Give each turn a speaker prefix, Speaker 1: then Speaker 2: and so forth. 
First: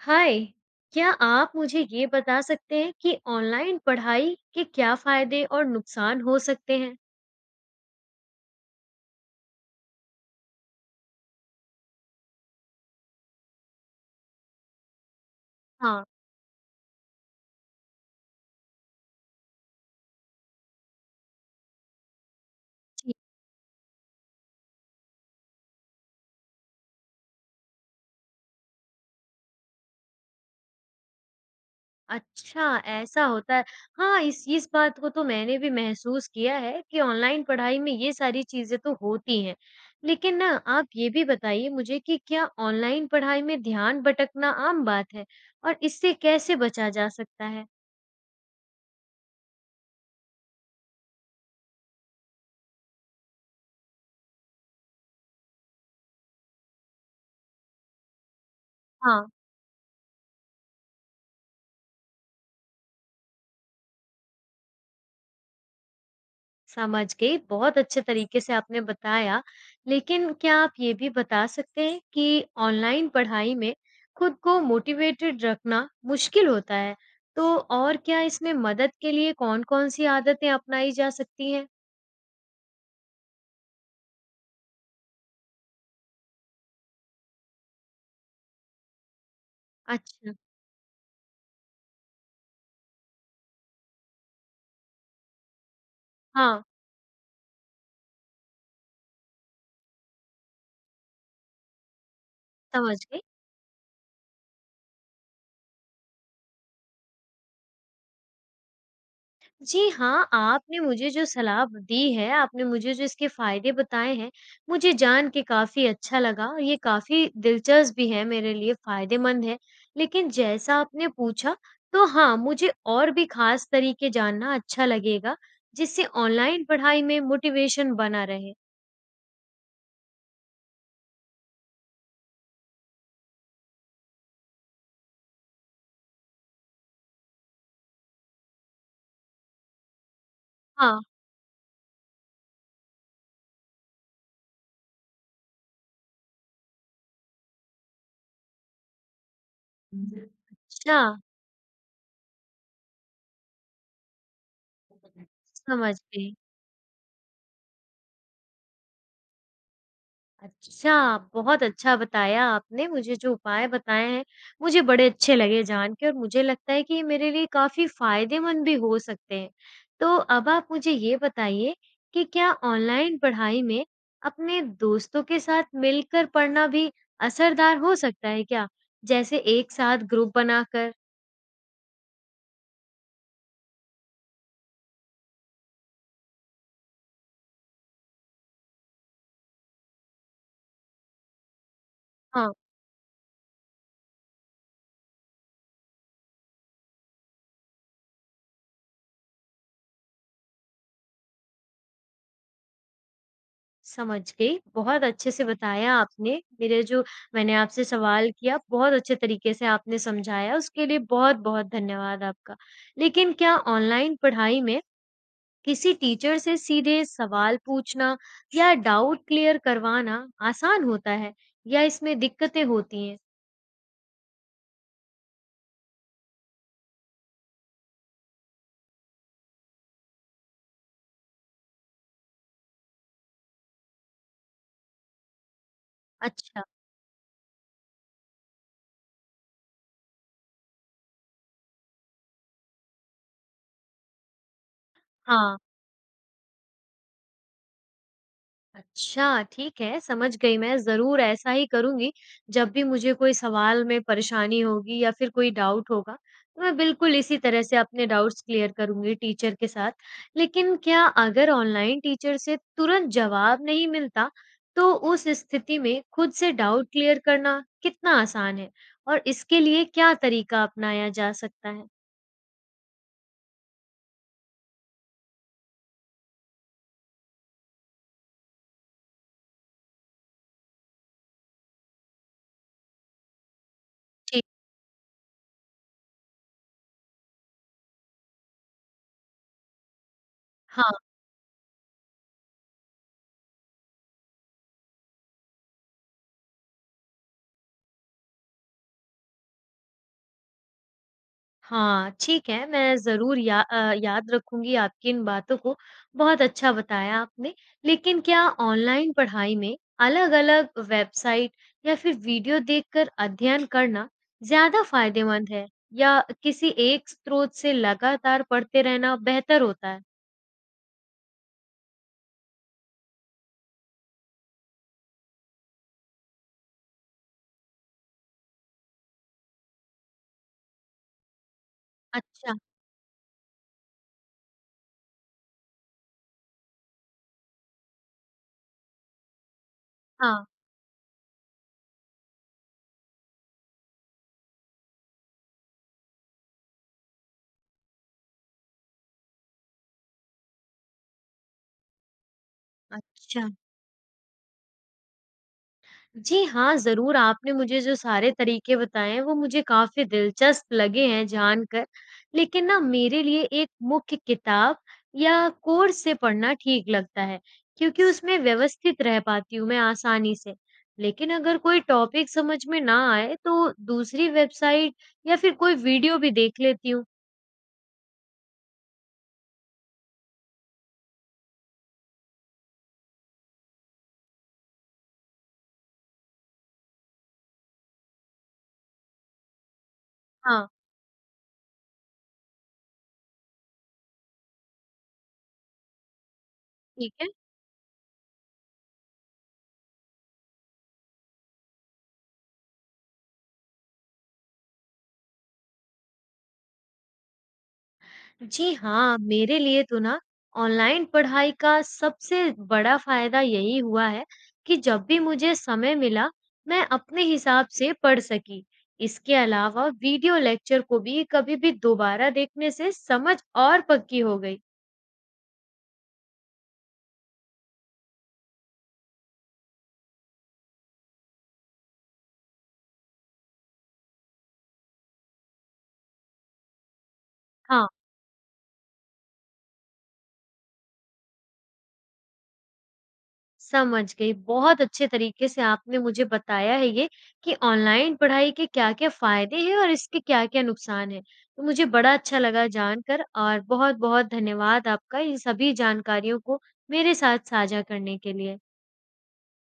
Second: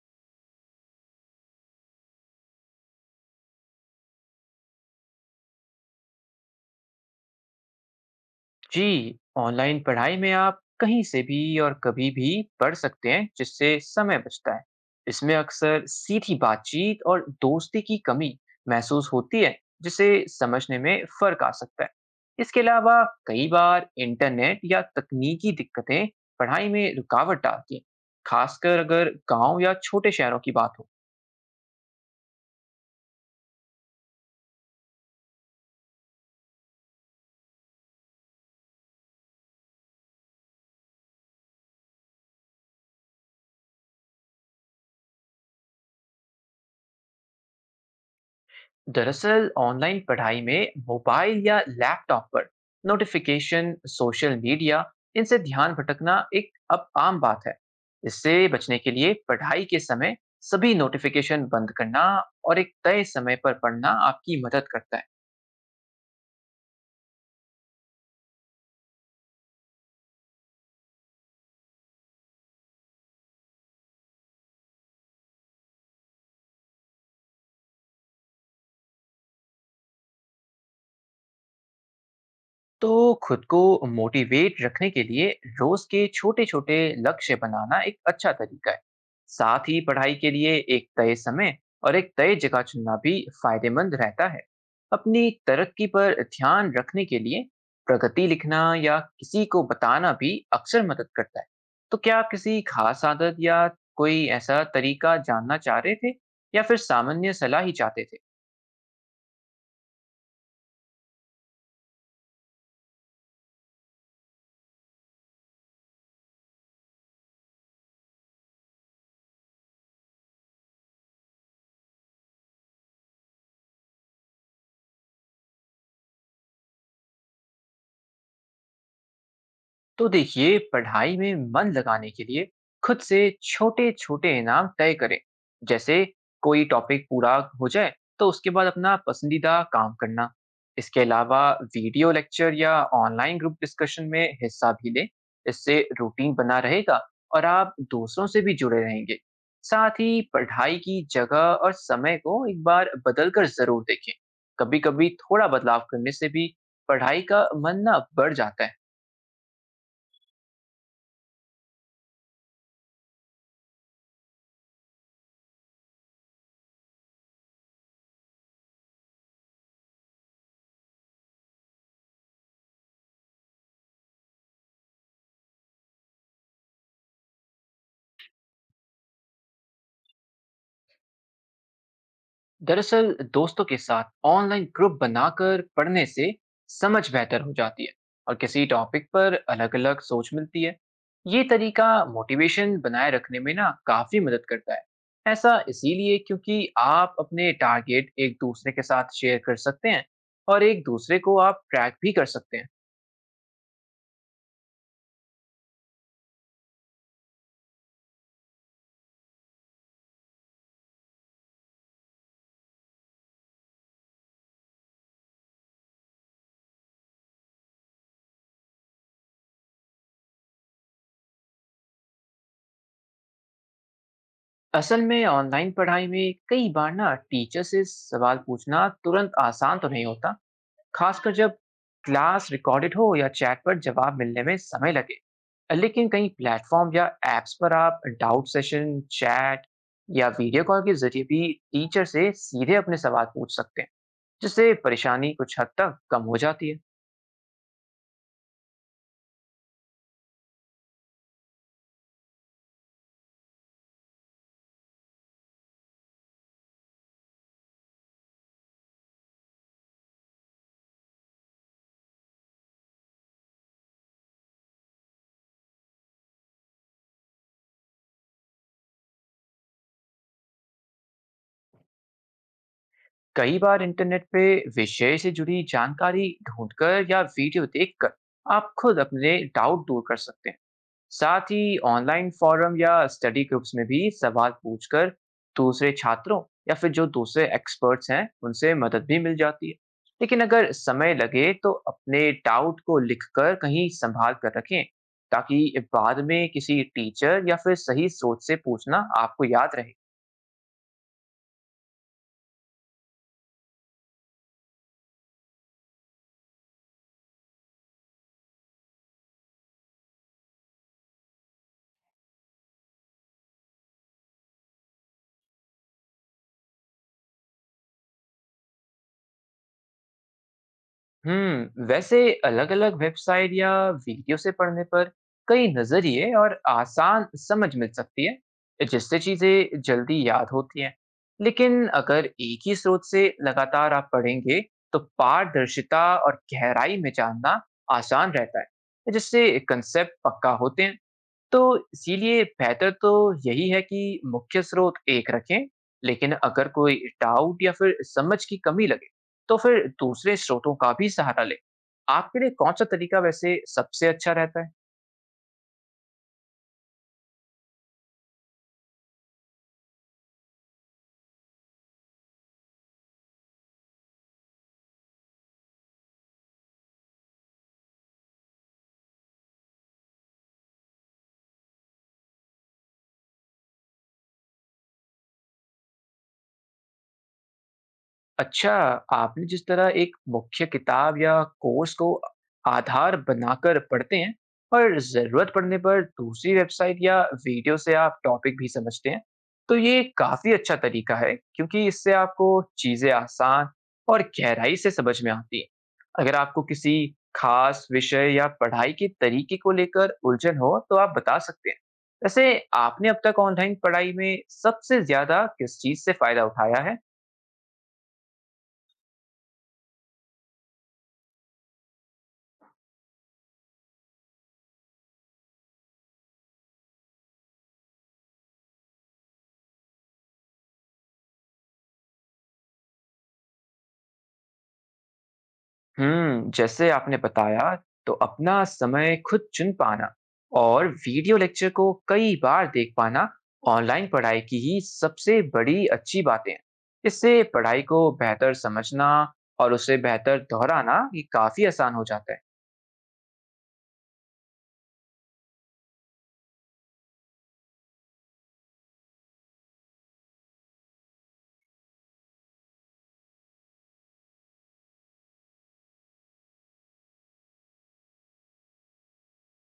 Speaker 1: हाय! क्या आप मुझे ये बता सकते हैं कि ऑनलाइन पढ़ाई के क्या फ़ायदे और नुकसान हो सकते हैं?
Speaker 2: जी, ऑनलाइन पढ़ाई में आप कहीं से भी और कभी भी पढ़ सकते हैं, जिससे समय बचता है। इसमें अक्सर
Speaker 1: हाँ,
Speaker 2: सीधी बातचीत और दोस्ती की कमी महसूस होती है, जिसे समझने में फ़र्क आ सकता है। इसके अलावा
Speaker 1: जी।
Speaker 2: कई बार इंटरनेट या तकनीकी दिक्कतें पढ़ाई में रुकावट डालती हैं, खासकर अगर गांव या छोटे शहरों की बात हो।
Speaker 1: अच्छा, ऐसा होता है। हाँ, इस बात को तो मैंने भी महसूस किया है कि ऑनलाइन पढ़ाई में ये सारी चीज़ें तो होती हैं। लेकिन ना आप ये भी बताइए मुझे कि क्या ऑनलाइन पढ़ाई में ध्यान भटकना आम बात है और इससे कैसे बचा जा सकता है?
Speaker 2: दरअसल ऑनलाइन पढ़ाई में मोबाइल या लैपटॉप पर नोटिफिकेशन, सोशल मीडिया, इनसे ध्यान भटकना एक अब आम बात है। इससे बचने के लिए
Speaker 1: हाँ,
Speaker 2: पढ़ाई के समय सभी नोटिफिकेशन बंद करना और एक तय समय पर पढ़ना आपकी मदद करता है।
Speaker 1: समझ गई। बहुत अच्छे तरीके से आपने बताया। लेकिन क्या आप ये भी बता सकते हैं कि ऑनलाइन पढ़ाई में खुद को मोटिवेटेड रखना मुश्किल होता है, तो और क्या इसमें मदद के लिए कौन-कौन सी आदतें अपनाई जा सकती हैं?
Speaker 2: तो खुद को मोटिवेट रखने के लिए रोज के छोटे छोटे लक्ष्य बनाना एक अच्छा तरीका है। साथ ही पढ़ाई के
Speaker 1: अच्छा,
Speaker 2: लिए एक तय समय और एक तय जगह चुनना भी फायदेमंद रहता है। अपनी तरक्की पर
Speaker 1: हाँ,
Speaker 2: ध्यान रखने के लिए प्रगति लिखना या किसी को बताना भी अक्सर मदद करता है। तो क्या आप किसी
Speaker 1: समझ
Speaker 2: खास
Speaker 1: गई।
Speaker 2: आदत या कोई ऐसा तरीका जानना चाह रहे थे, या फिर सामान्य सलाह ही चाहते थे?
Speaker 1: जी हाँ, आपने मुझे जो सलाह दी है, आपने मुझे जो इसके फ़ायदे बताए हैं, मुझे जान के काफ़ी अच्छा लगा। ये काफ़ी दिलचस्प भी है मेरे लिए, फ़ायदेमंद है। लेकिन जैसा आपने पूछा, तो हाँ, मुझे और भी ख़ास तरीके जानना अच्छा लगेगा, जिससे ऑनलाइन पढ़ाई में मोटिवेशन बना रहे।
Speaker 2: तो देखिए, पढ़ाई में मन लगाने के लिए खुद से छोटे छोटे इनाम तय करें। जैसे कोई टॉपिक पूरा हो जाए, तो उसके बाद अपना पसंदीदा काम करना। इसके
Speaker 1: हाँ।
Speaker 2: अलावा वीडियो लेक्चर या ऑनलाइन ग्रुप डिस्कशन में हिस्सा भी लें। इससे रूटीन बना रहेगा और आप दूसरों से भी जुड़े रहेंगे। साथ ही पढ़ाई
Speaker 1: अच्छा,
Speaker 2: की जगह और समय को एक बार बदल कर जरूर देखें। कभी कभी थोड़ा बदलाव
Speaker 1: समझ
Speaker 2: करने से
Speaker 1: गई।
Speaker 2: भी पढ़ाई का मन ना बढ़ जाता है।
Speaker 1: अच्छा, बहुत अच्छा बताया आपने। मुझे जो उपाय बताए हैं, मुझे बड़े अच्छे लगे जान के और मुझे लगता है कि ये मेरे लिए काफ़ी फ़ायदेमंद भी हो सकते हैं। तो अब आप मुझे ये बताइए कि क्या ऑनलाइन पढ़ाई में अपने दोस्तों के साथ मिलकर पढ़ना भी असरदार हो सकता है क्या? जैसे एक साथ ग्रुप बनाकर?
Speaker 2: दरअसल दोस्तों के साथ ऑनलाइन ग्रुप बनाकर पढ़ने से समझ बेहतर हो जाती है और किसी टॉपिक पर अलग अलग सोच मिलती है। ये तरीका
Speaker 1: हाँ।
Speaker 2: मोटिवेशन बनाए रखने में ना काफी मदद करता है। ऐसा इसीलिए क्योंकि आप अपने टारगेट एक दूसरे के साथ शेयर कर सकते हैं और एक दूसरे को आप ट्रैक भी कर सकते हैं।
Speaker 1: समझ गई। बहुत अच्छे से बताया आपने। मेरे जो मैंने आपसे सवाल किया, बहुत अच्छे तरीके से आपने समझाया, उसके लिए बहुत-बहुत धन्यवाद आपका। लेकिन क्या ऑनलाइन पढ़ाई में किसी टीचर से सीधे सवाल पूछना या डाउट क्लियर करवाना आसान होता है या इसमें दिक्कतें होती हैं?
Speaker 2: असल में ऑनलाइन पढ़ाई में कई बार ना टीचर से सवाल पूछना तुरंत आसान तो नहीं होता, खासकर जब क्लास रिकॉर्डेड हो या चैट पर जवाब मिलने में समय लगे। लेकिन कई
Speaker 1: अच्छा,
Speaker 2: प्लेटफॉर्म या एप्स पर आप डाउट सेशन, चैट या वीडियो कॉल के जरिए भी टीचर से सीधे अपने सवाल पूछ सकते हैं, जिससे परेशानी कुछ
Speaker 1: हाँ।
Speaker 2: हद तक कम हो जाती है।
Speaker 1: अच्छा, ठीक है, समझ गई मैं, ज़रूर ऐसा ही करूँगी। जब भी मुझे कोई सवाल में परेशानी होगी या फिर कोई डाउट होगा, तो मैं बिल्कुल इसी तरह से अपने डाउट्स क्लियर करूँगी टीचर के साथ। लेकिन क्या अगर ऑनलाइन टीचर से तुरंत जवाब नहीं मिलता, तो उस स्थिति में खुद से डाउट क्लियर करना कितना आसान है? और इसके लिए क्या तरीका अपनाया जा सकता है?
Speaker 2: कई बार इंटरनेट पे विषय से जुड़ी जानकारी ढूंढकर या वीडियो देखकर आप खुद अपने डाउट दूर कर सकते हैं। साथ ही ऑनलाइन फोरम या स्टडी ग्रुप्स में भी
Speaker 1: जी।
Speaker 2: सवाल पूछकर दूसरे छात्रों या फिर जो दूसरे एक्सपर्ट्स हैं उनसे मदद भी मिल जाती है। लेकिन अगर
Speaker 1: हाँ।
Speaker 2: समय लगे तो अपने डाउट को लिखकर कहीं संभाल कर रखें, ताकि बाद में किसी टीचर या फिर सही सोच से पूछना आपको याद रहे।
Speaker 1: हाँ, ठीक है, मैं ज़रूर याद रखूँगी आपकी इन बातों को, बहुत अच्छा बताया आपने। लेकिन क्या ऑनलाइन पढ़ाई में अलग-अलग वेबसाइट या फिर वीडियो देखकर अध्ययन करना ज़्यादा फ़ायदेमंद है या किसी एक स्रोत से लगातार पढ़ते रहना बेहतर होता है?
Speaker 2: हम्म, वैसे अलग-अलग वेबसाइट या वीडियो से पढ़ने पर कई नजरिए और आसान समझ मिल सकती है, जिससे चीजें जल्दी याद होती हैं। लेकिन अगर
Speaker 1: अच्छा।
Speaker 2: एक ही स्रोत से लगातार आप पढ़ेंगे, तो पारदर्शिता और गहराई में जानना आसान रहता है, जिससे कंसेप्ट
Speaker 1: हाँ,
Speaker 2: पक्का होते हैं। तो इसीलिए बेहतर तो यही है कि मुख्य स्रोत एक रखें, लेकिन अगर कोई डाउट या फिर समझ की कमी लगे, तो फिर दूसरे स्रोतों का भी सहारा लें। आपके लिए कौन सा तरीका
Speaker 1: अच्छा।
Speaker 2: वैसे सबसे अच्छा रहता है?
Speaker 1: जी हाँ, ज़रूर आपने मुझे जो सारे तरीके बताए हैं वो मुझे काफ़ी दिलचस्प लगे हैं जानकर। लेकिन ना मेरे लिए एक मुख्य किताब या कोर्स से पढ़ना ठीक लगता है, क्योंकि उसमें व्यवस्थित रह पाती हूँ मैं आसानी से। लेकिन अगर कोई टॉपिक समझ में ना आए तो दूसरी वेबसाइट या फिर कोई वीडियो भी देख लेती हूँ।
Speaker 2: अच्छा, आपने जिस तरह एक मुख्य किताब या कोर्स को आधार बनाकर पढ़ते हैं और ज़रूरत पड़ने पर दूसरी वेबसाइट या वीडियो से आप टॉपिक भी समझते हैं, तो ये काफ़ी
Speaker 1: हाँ,
Speaker 2: अच्छा तरीका है, क्योंकि इससे आपको चीज़ें आसान और गहराई से समझ में आती हैं। अगर आपको किसी
Speaker 1: ठीक है।
Speaker 2: खास विषय या पढ़ाई के तरीके को लेकर उलझन हो, तो आप बता सकते हैं। वैसे आपने अब तक ऑनलाइन पढ़ाई में सबसे ज़्यादा किस चीज़ से फ़ायदा उठाया है?
Speaker 1: जी हाँ, मेरे लिए तो ना ऑनलाइन पढ़ाई का सबसे बड़ा फायदा यही हुआ है कि जब भी मुझे समय मिला, मैं अपने हिसाब से पढ़ सकी। इसके अलावा वीडियो लेक्चर को भी कभी भी दोबारा देखने से समझ और पक्की हो गई।
Speaker 2: जैसे आपने बताया, तो अपना समय खुद चुन पाना और वीडियो लेक्चर को कई बार देख पाना ऑनलाइन पढ़ाई की ही सबसे बड़ी अच्छी बातें हैं। इससे पढ़ाई
Speaker 1: हाँ,
Speaker 2: को बेहतर समझना और उसे बेहतर दोहराना ये काफी आसान हो जाता है।
Speaker 1: समझ गई। बहुत अच्छे तरीके से आपने मुझे बताया है ये कि ऑनलाइन पढ़ाई के क्या-क्या फ़ायदे हैं और इसके क्या-क्या नुकसान हैं। तो मुझे बड़ा अच्छा लगा जानकर और बहुत-बहुत धन्यवाद आपका इन सभी जानकारियों को मेरे साथ साझा करने के लिए।